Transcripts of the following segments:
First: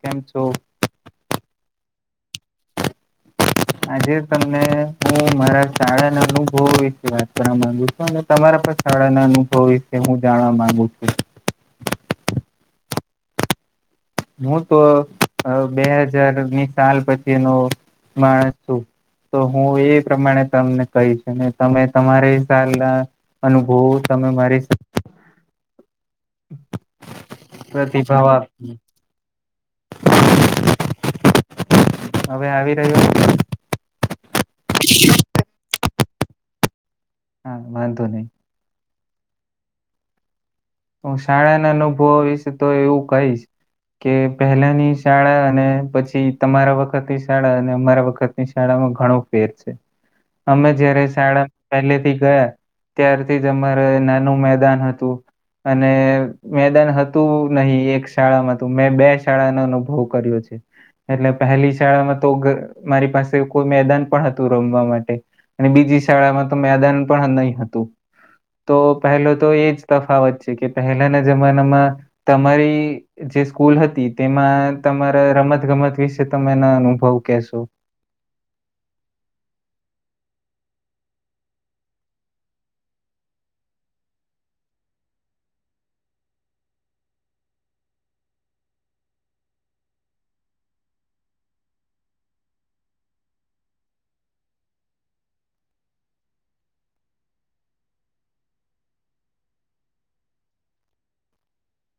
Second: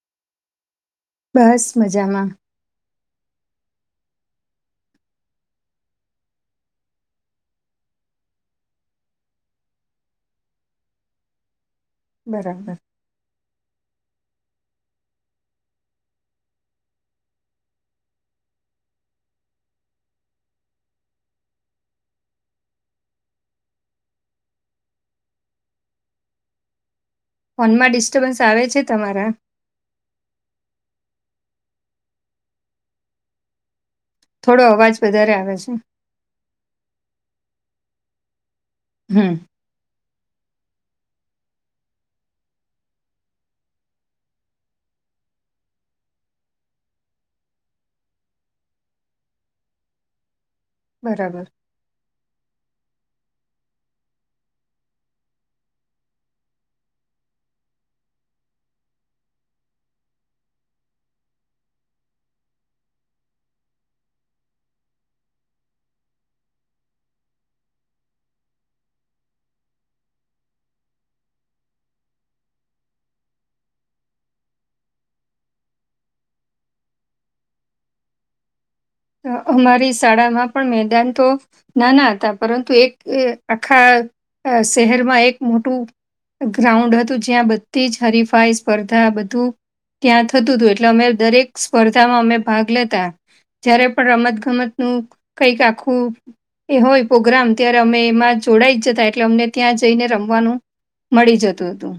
કેમ છો. બસ મજામાં. આજે તમને હું મારા શાળાના અનુભવ વિશે વાત કરવા માંગુ છું અને તમારા શાળાના અનુભવ વિશે હું જાણવા માંગુ છું. બરાબર. હું તો બે હજાર ની સાલ પછીનો માણસ છું. તો હું એ પ્રમાણે તમને કહીશ ને તમે તમારી સાલ ના અનુભવો તમે મારી [inaudible] ફોનમાં પ્રતિભાવ ડિસ્ટર્બન્સ આવે આપજો. છે તમારા. હવે આવી રહ્યો છે? થોડો અવાજ વધારે આવે છે. હા એ વાંધો નહિ. હમ. હું શાળાના અનુભવો વિશે તો એવું કઈશ કે પહેલાની શાળા અને પછી તમારા વખતની શાળા અને અમારા વખતની શાળામાં ઘણો ફેર છે અમે જયારે બરાબર. શાળા પહેલેથી ગયા ત્યારથી જ અમારે નાનું મેદાન હતું. અને મેદાન હતું નહી એક શાળામાં તો મેં બે શાળાનો અનુભવ કર્યો છે. એટલે પહેલી શાળામાં તો મારી પાસે કોઈ મેદાન પણ હતું રમવા માટે. અને બીજી શાળામાં તો મેદાન પણ નહી હતું. તો પહેલો તો એજ તફાવત છે એ કે પહેલાના જમાનામાં તમારી જે સ્કૂલ હતી તેમાં તમારે [unintelligible] રમત-ગમત વિશે તમે એના અનુભવ કેહેશો. અહ અમારી શાળામાં પણ મેદાન તો નાના હતા, પરંતુ એક અહ આખા અહ શહેરમાં એક મોટું ગ્રાઉન્ડ હતું, જ્યાં બધી જ હરીફાઈ, સ્પર્ધા બધું ત્યાં થતું તું એટલે અમે દરેક સ્પર્ધામાં અમે ભાગ લેતા. જયારે પણ રમત ગમત નું કંઈક આખું એ હોય પોગ્રામ ત્યારે અમે એમાં જોડાઈ જ જતા, એટલે અમને ત્યાં જઈને રમવાનું મળી જતું હતું.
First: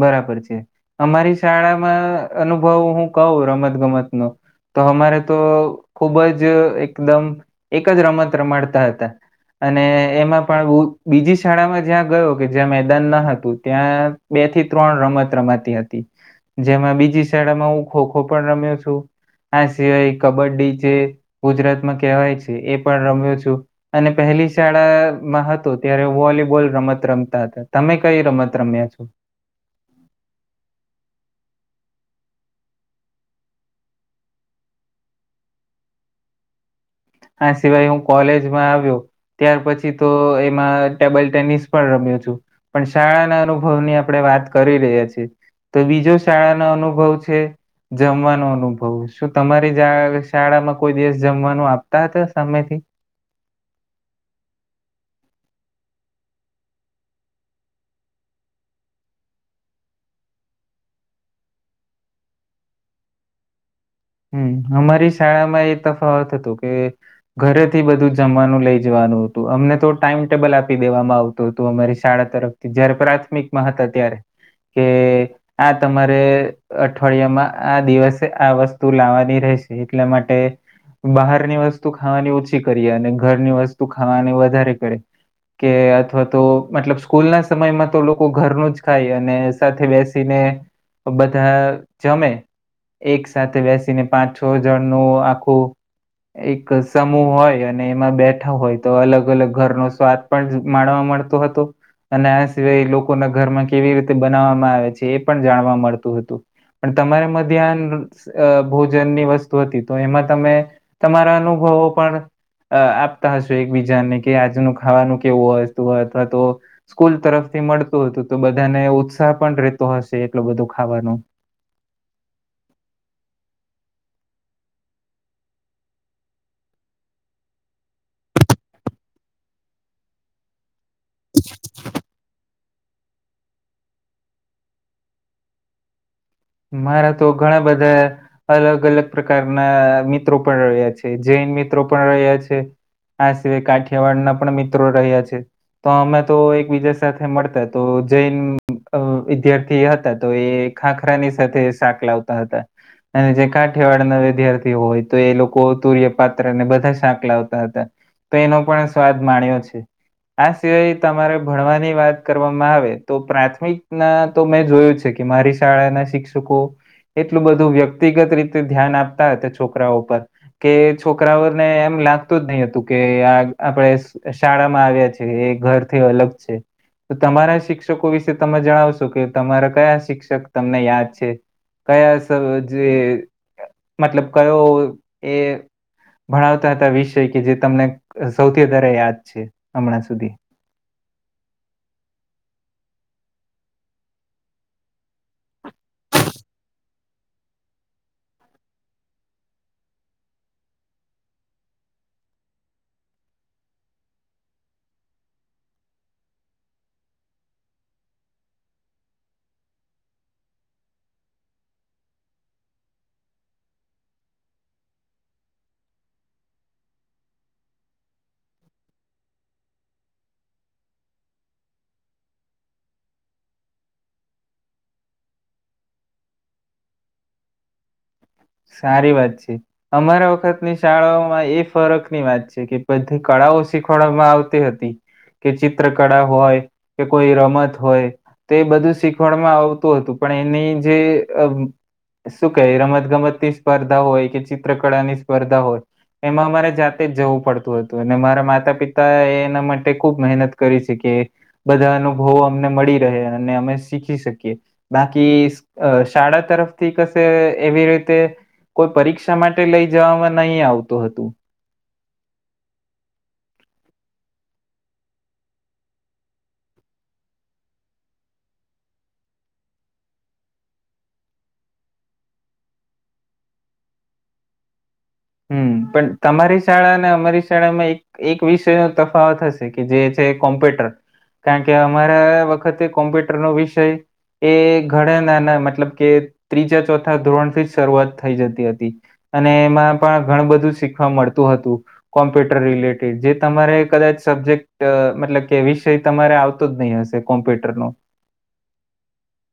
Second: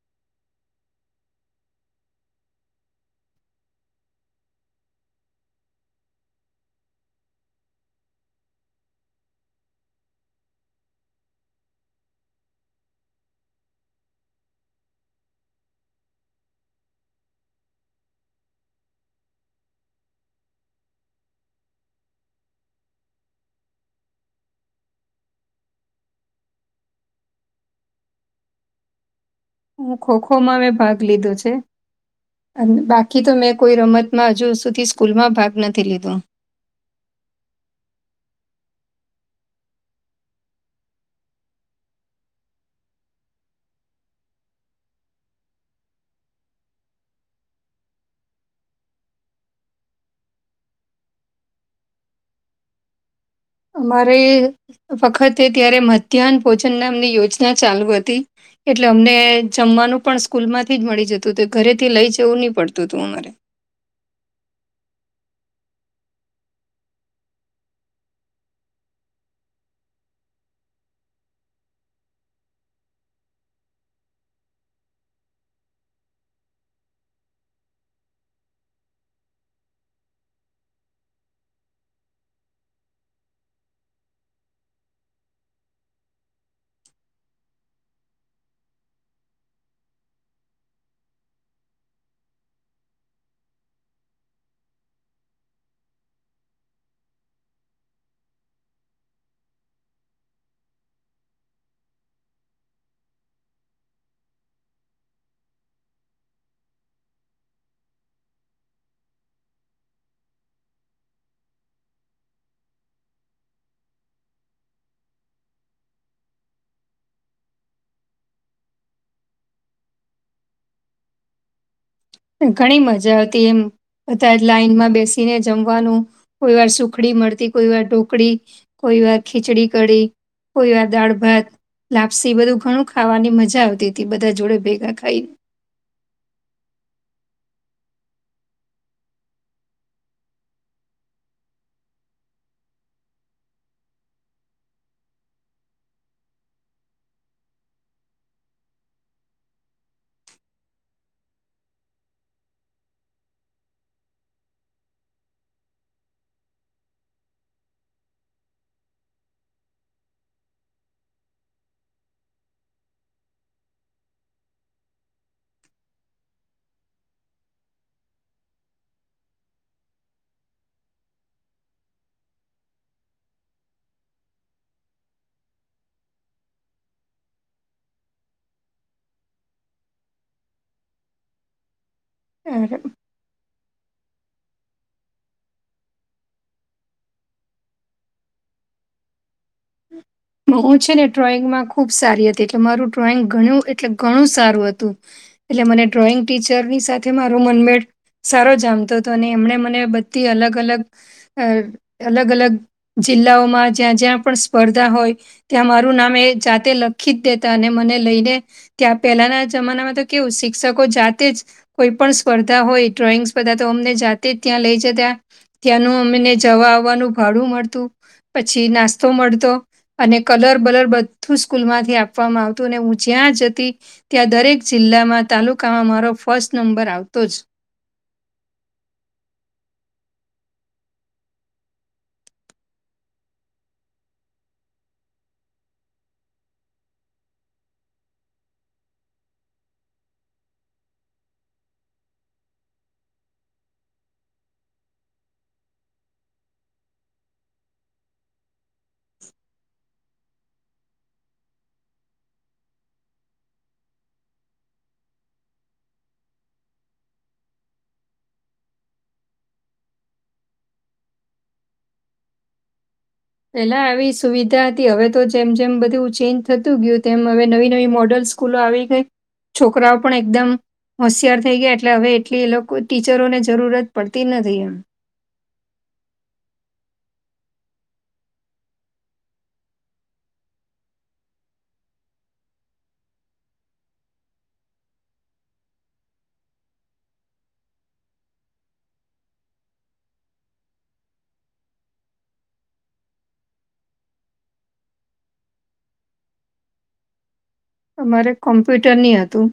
બરાબર છે. અમારી શાળામાં અનુભવ હું કહું રમત ગમત નો તો અમારે તો ખુબ જ એકદમ એક જ રમત રમાડતા હતા. અને એમાં પણ બીજી શાળામાં જ્યાં ગયો કે જ્યાં મેદાન ન હતું, ત્યાં બે થી ત્રણ રમત રમાતી હતી. જેમાં બીજી શાળામાં હું ખો ખો પણ રમ્યો છું આ સિવાય કબડ્ડી જે ગુજરાતમાં કહેવાય છે એ પણ રમ્યો છું, અને પહે હેલી શાળામાં હતું ત્યારે વોલીબોલ રમત રમતા હતા. તમે કઈ રમત રમ્યા છો? હું ખો ખોમાં મેં ભાગ લીધો છે. બાકી તો મેં કોઈ રમતમાં હજુ સુધી સ્કૂલમાં ભાગ નથી લીધો. આ સિવાય હું કોલેજમાં આવ્યો ત્યાર પછી તો એમાં ટેબલ ટેનિસ પણ રમ્યો છું પણ શાળાના અનુભવની આપણેે વાત કરી રહ્યા છે તો બીજો શાળાનો અનુભવ છે જમવાનો અનુભવ શું તમારી શાળામાં કોઈ દિવસ જમવાનું આપતા હતા સમયથી અમારે વખતે ત્યારે મધ્યાહન ભોજન નામની યોજના ચાલુ હતી એટલે અમને જમવાનું પણ સ્કૂલ માંથી જ મળી જતું હત ઘરેથી લઈ જવું નહી પડતું હતું અમારે [inaudible] હમ અમારી શાળામાં એ તફાવત હતો કે ઘરેથી બધું જમવાનું લઇ જવાનું અમને તો ટાઈમ ટેબલ આપી દેવામાં આવતું હતું અમારી શાળા તરફથી જયારે પ્રાથમિકમાં હતા ત્યારે કે આ તમારે અઠવાડિયામાં આ દિવસે આ વસ્તુ લાવવાની રહેશે એટલા માટે બહારની વસ્તુ ખાવાની ઓછી કરીએ અને ઘરની વસ્તુ ખાવાની વધારે કરી કે અથવા તો મતલબ સ્કૂલ ના સમયમાં તો લોકો ઘરનું જ ખાય અને સાથે બેસીને બધા જમે એક સાથે બેસીને પાંચ છ હજારનું આખું એક સમૂહ હોય અને એમાં બેઠા હોય તો અલગ અલગ ઘરનો સ્વાદ પણ માણવાવામાં મળતો હતો અને આ સિવાય લોકોના ઘરમાં કેવી રીતે બનાવવામાં આવે છે એ પણ જાણવા મળતું હતું પણ તમારે ધ્યાન અ ભોજનની વસ્તુ હતી તો એમાં તમે તમારા અનુભવો પણ અ આપતા હશો એકબીજાને કે આજનું ખાવાનું કેવું હોતુ અથવા તો સ્કૂલ તરફ મળતું હતું તો બધાને ઉત્સાહ પણ રહેતો હશે એટલો બધો ખાવાનું ઘણી મજા આવતી એમ બધા લાઈન માં બેસીને જમવાનું કોઈ વાર સુખડી મળતી કોઈ વાર ઢોકળી કોઈ કોઈ વાર ખીચડી કડી કોઈ વાર દાળ ભાત લાપસી બધું ઘણું ખાવાની મજા આવતી હતી બધા જોડે ભેગા ખાઈ મારા તો ઘણા બધા અલગ અલગ પ્રકારના મિત્રો પણ રહ્યા છે જૈન મિત્રો પણ રહ્યા છે આ સિવાય કાઠિયાવાડના પણ મિત્રો રહ્યા છે તો અમે તો એકબીજા સાથે મળતા તો જૈન વિદ્યાર્થી હતા તો એ ખાખ ખરાની સાથે શાક લાવતા હતા અને જે કાઠિયાવાડના વિદ્યાર્થી હોય તો એ લોકો તુર્ય પાત્રને બધા શાક લાવતા હતા તો એનો પણ સ્વાદ માણ્યો છે આ સિવાય તમારે ભણવાની વાત કરવામાં આવે તો પ્રાથમિક ના તો મેં જોયું છે કે મારી શાળા ના શિક્ષકો એટલું બધું વ્યક્તિગત રીતે ધ્યાન આપતા હતા છોકરા પર કે છોકરાઓને એમ લાગતું જ નહી હતું કે આ આપણેે શાળામાં આવ્યા છીએ ઘરથી અલગ છે તો તમારા શિક્ષકો વિશે તમે જણાવશો કે તમારા કયા શિક્ષક તમને યાદ છે કયા સ જે મતલબ કયો એ ભણાવતા હતા વિષય કે જે તમને સૌથી વધારે યાદ છે હમણાં સુધી હું છે ને ડ્રોઈંગમાં ખૂબ સારી હતી એટલે મારું ડ્રોઈંગ ઘણ એટલે ઘણું સારું હતું એટલે મને ડ્રોઈંગ ટીચર ની સાથે મારો મનમેળ સારો જામતો હતો અને એમણે મને બધી અલગ અલગ અ અલગ અલગ જિલ્લાઓમાં જ્યાં જ્યાં પણ સ્પર્ધા હોય ત્યાં મારું નામ એ જાતે લખી જ દેતા અને મને લઈને ત્યાં પેલાના જમામાં કેવ શિક્ષકો જાતે જ કોઈ પણ સ્પર્ધા હોય ડ્રોઈંગ સ્પર્ધા તો અમને જાતે જ ત્યા લઈ જતા ત્યાંનું અમને જવા આવવાનું ભાડું મળતું પછી નાસ્તો મળતો અને કલર બલર બધું સ્કૂલમાંથી આપવામાં આવતું અને હું જ્યાં જતી ત્યાં દરેક જિલ્લામાં તાલુકામાં મારો ફર્સ્ટ નંબર આવતો જ [inaudible] સારી વાત છે અમારા વખતની શાળાઓમાં એ ફરક ની વાત છે કે બધી કળા શીખવાડવામાં આવતી હતી કે ચિત્ર કળા હોય કે કોઈ રમત હોય. તે બધું શીખવાણમાં આવતું હતું પણ એની જે શું ક રમત ગમતની સ્પર્ધા હોય કે ચિત્રકળાની સ્પર્ધા હોય. એમાં અમારે જાતે જ જવું પડતું હતું અને મારા માતા પિતા એના માટે ખુબ મહેનત કરી શકી. બધા અનુભવો અમને મળી રહે અને અમે શીખી શકીએ બાકી શાળા તરફથી કશે એવી રીતે. કોઈ પરીક્ષા માટે લઈ જવામાં નહી આવતું હતું. પેલા આવી સુવિધા હતી હવે તો જેમ જેમ બધું ચેન્જ થતું ગયું તેમ હવે નવી નવી મોડલ્સ સ્કૂલો આવી ગઈ છોકરાઓ પણ એકદમ હોશિયાર થઈ ગયા એટલે હવે એટલી એ લોકો ટીચરોને જરૂરત પડતી જ નથી એમ. હમ. પણ તમારી શાળા અને અમારી શાળામાં એક એક વિષય ન તફાવત થશે કે જે છે કોમ્પ્યુટર કારણ કે અમારા વખતે કોમ્પ્યુટર નો વિષય એ ઘણે નાના મતલબ કે ત્રીજા ચોથા ધોરણ થી જ શરૂઆત થઈ જતી હતી અને એમાં પણ ઘણ બધું શીખવા મળતું હતું કોમ્પ્યુટર રિલેટેડ જે તમારે કદાચ સબ્જેક્ટ મતલબ કે વિષય તમારે આવતો જ નહીં હશે. કોમ્પ્યુટરનો અરે કોમ્પ્યુટર ની હતું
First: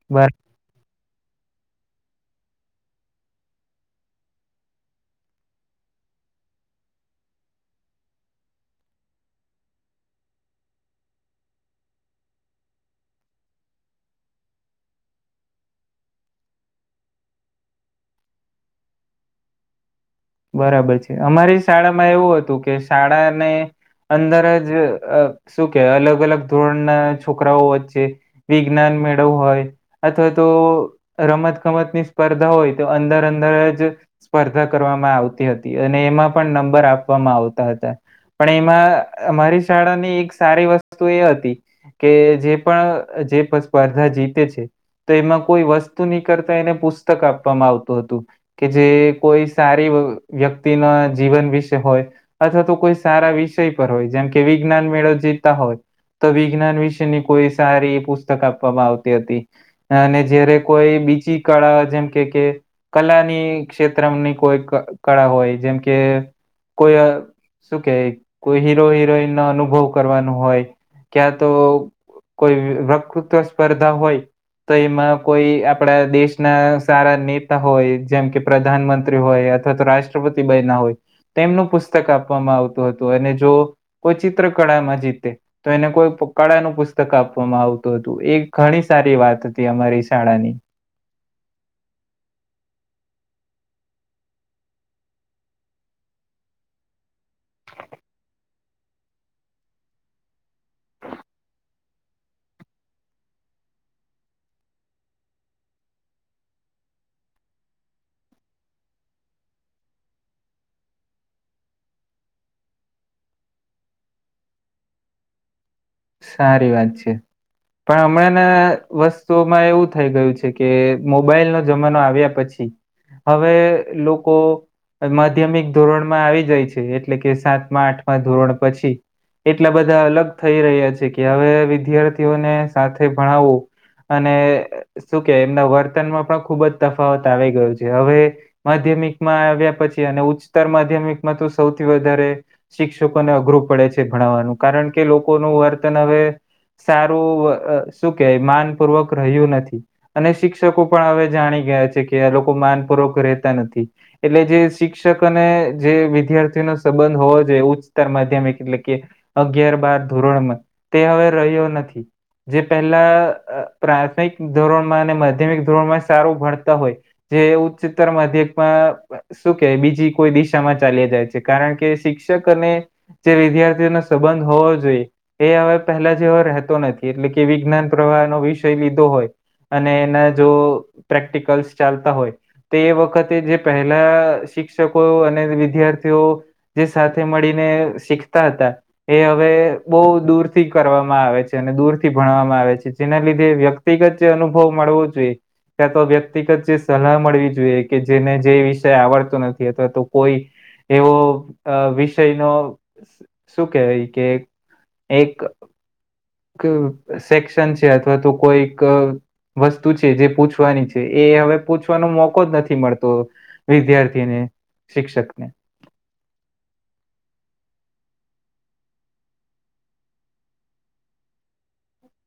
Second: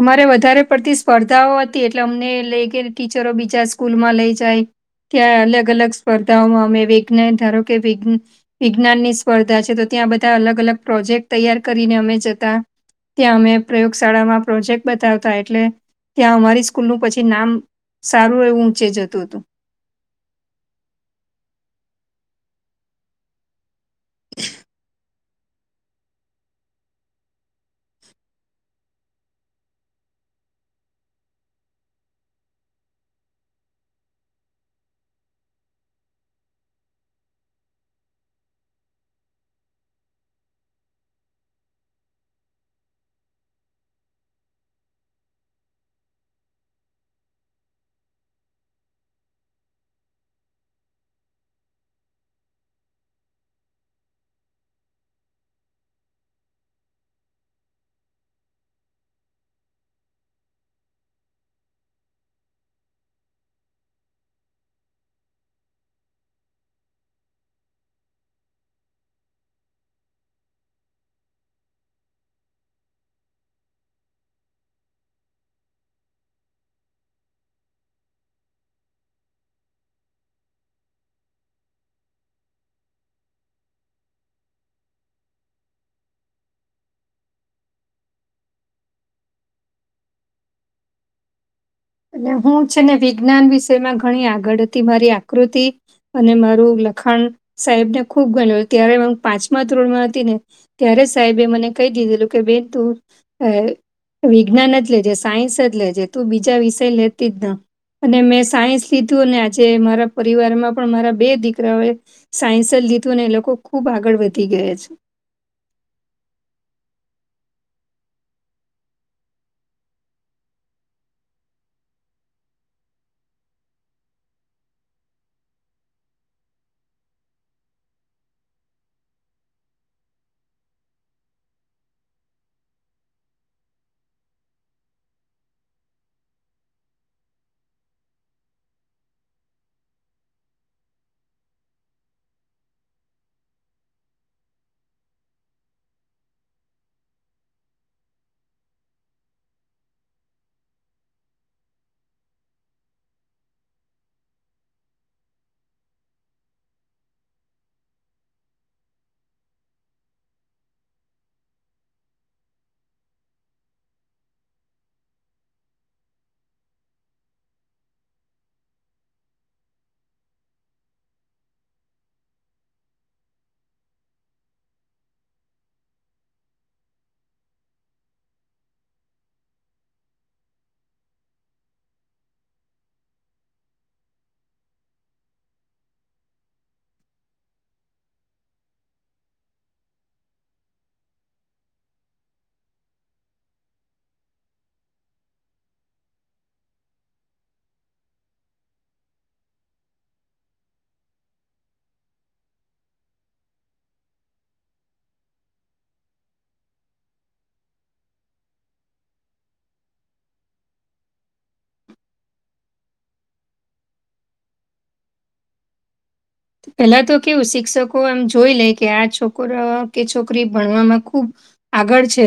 અમારે વધારે પડ સ્પર્ધાઓ હતી એટલે અમને લઈ ગય ટીચરો બીજા સ્કૂલમાં લઈ જાય ત્યાં અલગ અલગ સ્પર્ધાઓમાં અમે વિજ્ઞાન ધારો કે વિજ્ઞાન ની સ્પર્ધા છે તો બધા અલગ અલગ પ્રોજેક્ટ તૈયાર કરીને અમે જતા. ત્યાં અમે પ્રયોગશાળામાં પ્રોજેક્ટ બતાવતા એટલે ત્યાં અમારી સ્કૂલનું પછી નામ સારું એવું ઊંચે જતું હતું બરાબર છે અમારી શાળામાં એવું હતું કે શાળાને અંદર જ શું કે અલગ અલગ ધોરણના છોકરાઓ વચ્ચે વિજ્ઞાન. મેળવું હોય અથવા તો રમત ગમતની સ્પર્ધા હોય તો અંદર અંદર જ સ્પર્ધા કરવામાં આવતી હતી અને એમાં પણ નંબર આપવામાં આવતા હતા. પણ એમાં અમારી શાળાની એક સારી વસ્તુ એ હતી. કે જે પણ જે સ્પર્ધા જીતે છે. તો એમાં કોઈ વસ્તુ નીકળતા એને પુસ્તક આપવામાં આવતું હતું કે જે કોઈ સ વ્યક્તિના જીવન વિશે હોય અથવા તો કોઈ સારા વિષય પર હોય. જાન કેવી વિજ્ઞાન મેળો જીતા હોય. તો વિજ્ઞાન વિશેની કોઈ સારી પુસ્તક આપવામાં આવતી હતી. અને જયારે કોઈ બીચ કળા જેમ કે કે કલાની ક્ષેત્ર કોઈ કળા હોય જેમ કે કોઈ શું કે કોઈ હીરો હિરોઈન નો અનુભવ કરવાનું હોય. ક્યાં તો કોઈ વકૃતવ સ્પર્ધા હોય. તો એમાં કોઈ આપણા દેશના સારા નેતા હોય જેમ કે પ્રધાનમંત્રી. હોય અથવા તો રાષ્ટ્રપતિ બ ના હોય તેમનું પુસ્તક આપવામાં આવતું હતું અને જો કો ચિત્ર કળામાં જીતે તો એને કોઈ કળાનું પુસ્તક આપવામાં આવતું હતું. એ ઘણી સારી વાત હતી અમારી શાળાની. અને હું છે ને વિજ્ઞાન વિષયમાં ઘણી આગળ હતી મારી આકૃતિ અને મારું લખાણ સાહેબ ને ખુબ ગણ ત્યારે પાંચમા ધોરણમાં હતી ને ત્યારે સાહેબે મને ક કે બે ત વિજ્ઞાન જ લેજે સાયન્સ જ લેજે તું બીજા વિ લેતીના. અને મેં સાયન્સ લીધું અને આજે મારા પરિવારમાં પણ મારા બે દીકરાઓ એ સાયન્સ લીધું ને એ લોકો ખુબ આગળ વધી ગયા છે. સારી વાત છે. પણ હમણાંના વસ્તુઓમાં એવું થઈ ગયું છે, કે મોબાઈલનો જમાનો આવ્યા પછી. હવે લોકો માધ્યમિક ધોરણમાં આવી જાય છે, એટલે કે સાતમાં આઠમાં ધોરણ પછી. એટલા બધા અલગ થઈ રહ્યા છે કે હવે વિદ્યાર્થીઓને સાથે ભણાવવું. અને શું કે એમના વર્તનમાં પણ ખુબ જ તફાવત આવી ગયો છે, હવેધ્ય મામિકમાં આવ્યા પછી અને ઉચ્તર માધ્યમિકમાં તો સૌથી વધારે શિક્ષકોને અઘરું પડે. ભણવાનું કારણ કે લોકોનું વર્તન હવે સારું શું કે માનપૂર્વક રહ્યું નથી અને શિક્ષકો પણ હવે જાણી કે લોકો માનપૂર્વક રતા નથી એટલે જે શિક્ષક અને જે વિદ્યાર્થી સંબંધ હોવો જોઈએ ઉચ્ચતર માધ્યમિક એટલે કે અગિયાર બાર ધોરણમાં તે હવે રહ્યો નથી. જે પહેલા પ્રાથમિક ધોરણમાં અને માધ્યમિક ધોરણમાં સારું ભણતા હોય. જે ઉચ્ચતર માધ્યમાં શું કે બીજી કોઈ દિશામાં ચાલી જાય છે, કારણ કે શિક્ષક શિક્ અને જે વિદ્યાર્થીઓ ન સંબંધ હોવો જોઈએ. એ હવે પહેલા જેવો રહેતો નથી એટલે કે વિજ્ઞાન પ્રવાહનો વિષય લીધો હોય. અને એના જો પ્રેક્ટિકલ્સ ચાલતા હોય. તો એ વખતે જે પહેલા શિક્ષકો અને વિદ્યાર્થીઓ જે સાથે મળીને. શીખતા હતા એ હવે બો દૂર થી કરવામાં આવે છે અને દૂર થી ભણવામાં આવે છે, જેના લીધે વ્યક્તિગત જે અનુભવ મળવો જોઈએ ત્યાં તો વ્યક્તિગત જે સલાહ મળવી જોઈએ કે જેને જે વિષય આવડતો નથી અથવા તો કોઈ એવો વિષય ન શું કેવાય કે એક સેક્શન છે, અથવા તો કોઈક વસ્તુ છે જે પૂછવાની છે એ હવે પૂછવાનો મોકો જ નથી મળતો વિદ્યાર્થીને. શિક્ષકને. પેલા તો કેવું શિક્ષકો એમ જોઈ લે કે આ છોકરા કે છોકરી ભણવામાં ખુબ. આગળ છે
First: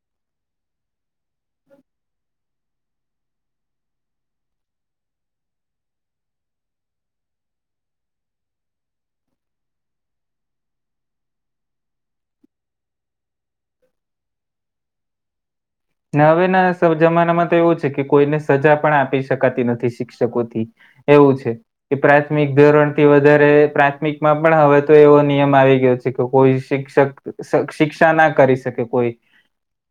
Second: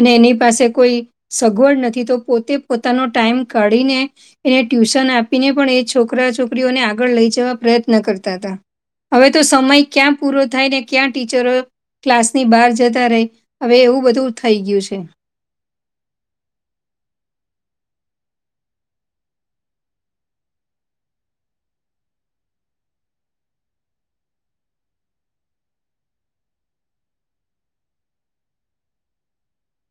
અને એની પાસે કોઈ સગવડ નથી તો પોતે પોતાનો ટાઈમ. પાડીને એને ટ્યુશન આપીને પણ એ છોકરા છોકરીઓને આગળ લઈ જવા પ્રયત્ન કરતા. હવે તો સમય ક્યાં પૂરો થાય ને ક્યાં ટીચરો ક્લાસની બહાર જતા રહે હવે એવું બધું થઈ ગયું છે. હવેના જમાનામાં તો એવું છે કે કોઈને સજા પણ આપી શકાતી નથી શિક્ષકોથી. એવું છે કે પ્રાથમિક ધોરણ થી વધારે પ્રાથમિક માં પણ હવે તો એવો નિયમ આવી ગયો. કે કોઈ શિક્ષક શિક્ષા ના કરી શકે કોઈ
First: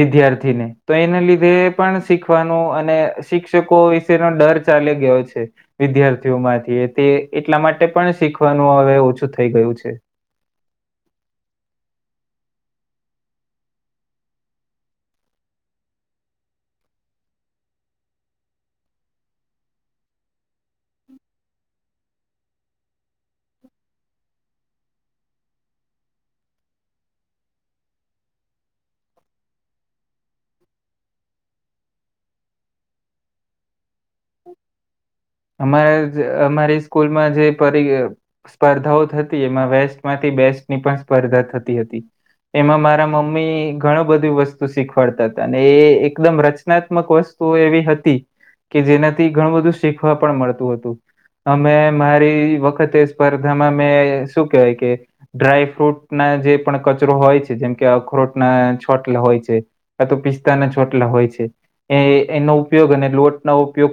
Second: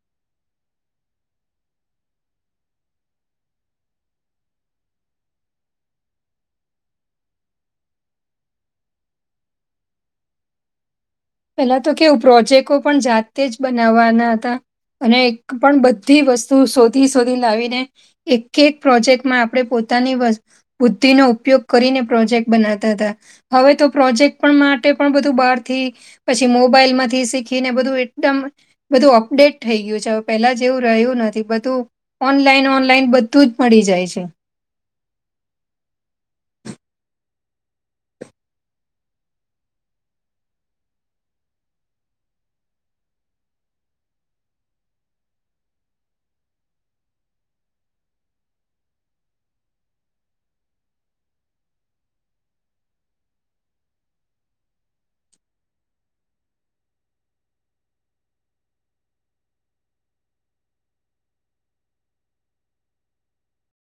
વિદ્યાર્થીને. તો એના લીધે પણ શીખવાનું અને શિક્ષકો વિશેનો ડર ચાલે ગયો છે વિદ્યાર્થીઓ માંથી તે એટલા માટે પણ શીખવાનું હવે ઓછું થઈ ગયું છે [inaudible] [unintelligible] પેલા તો કેવું પ્રોજેક્ટો પણ જાતે જ બનાવવાના હતા અને એક પણ બધી વસ્તુ શોધી શોધી લાવીને એક એક પ્રોજેક્ટમાં આપણે પો પો બુદ્ધિ ન ઉપયોગ કરીને પ્રોજેક્ટ બનાતા હતા હવે તો પ્રોજેક્ટ પણ માટે પણ બધું બહાર થી પછી મોબાઈલમાંથી શીખીને બધું એકદમ બધું અપડેટ થઈ ગયું છે હવે પેલા જેવું રહ્યું નથી બધું ઓનલાઈન ઓનલાઈન બધું જ મળી જાય છે અમારા અમારી સ્કૂલમાં જે સ્પર્ધાઓ થતી એમાં વેસ્ટમાંથી બેસ્ટની પણ સ્પર્ધા થતી હતી એમાં મારા મમ્મી ઘણું બધી વસ્તુ શીખવાડતા હતા અને એ એકદમ રચનાત્મક વસ્તુ ુ એવી હતી કે જેનાથી ઘણું બધું શીખવા પણ મળતું હતું અમે મારી વખતે સ્પર્ધામાં મેં શું કેવાય કે ડ્રાયફ્રૂટ ના જે પણ કચરો હોય છે જેમ કે અખરોટ ના છોટલા હોય છે ક તો પિસ્તા ના છોટલા હોય છે એનો ઉપયોગ અને લોટ ન ઉપયોગ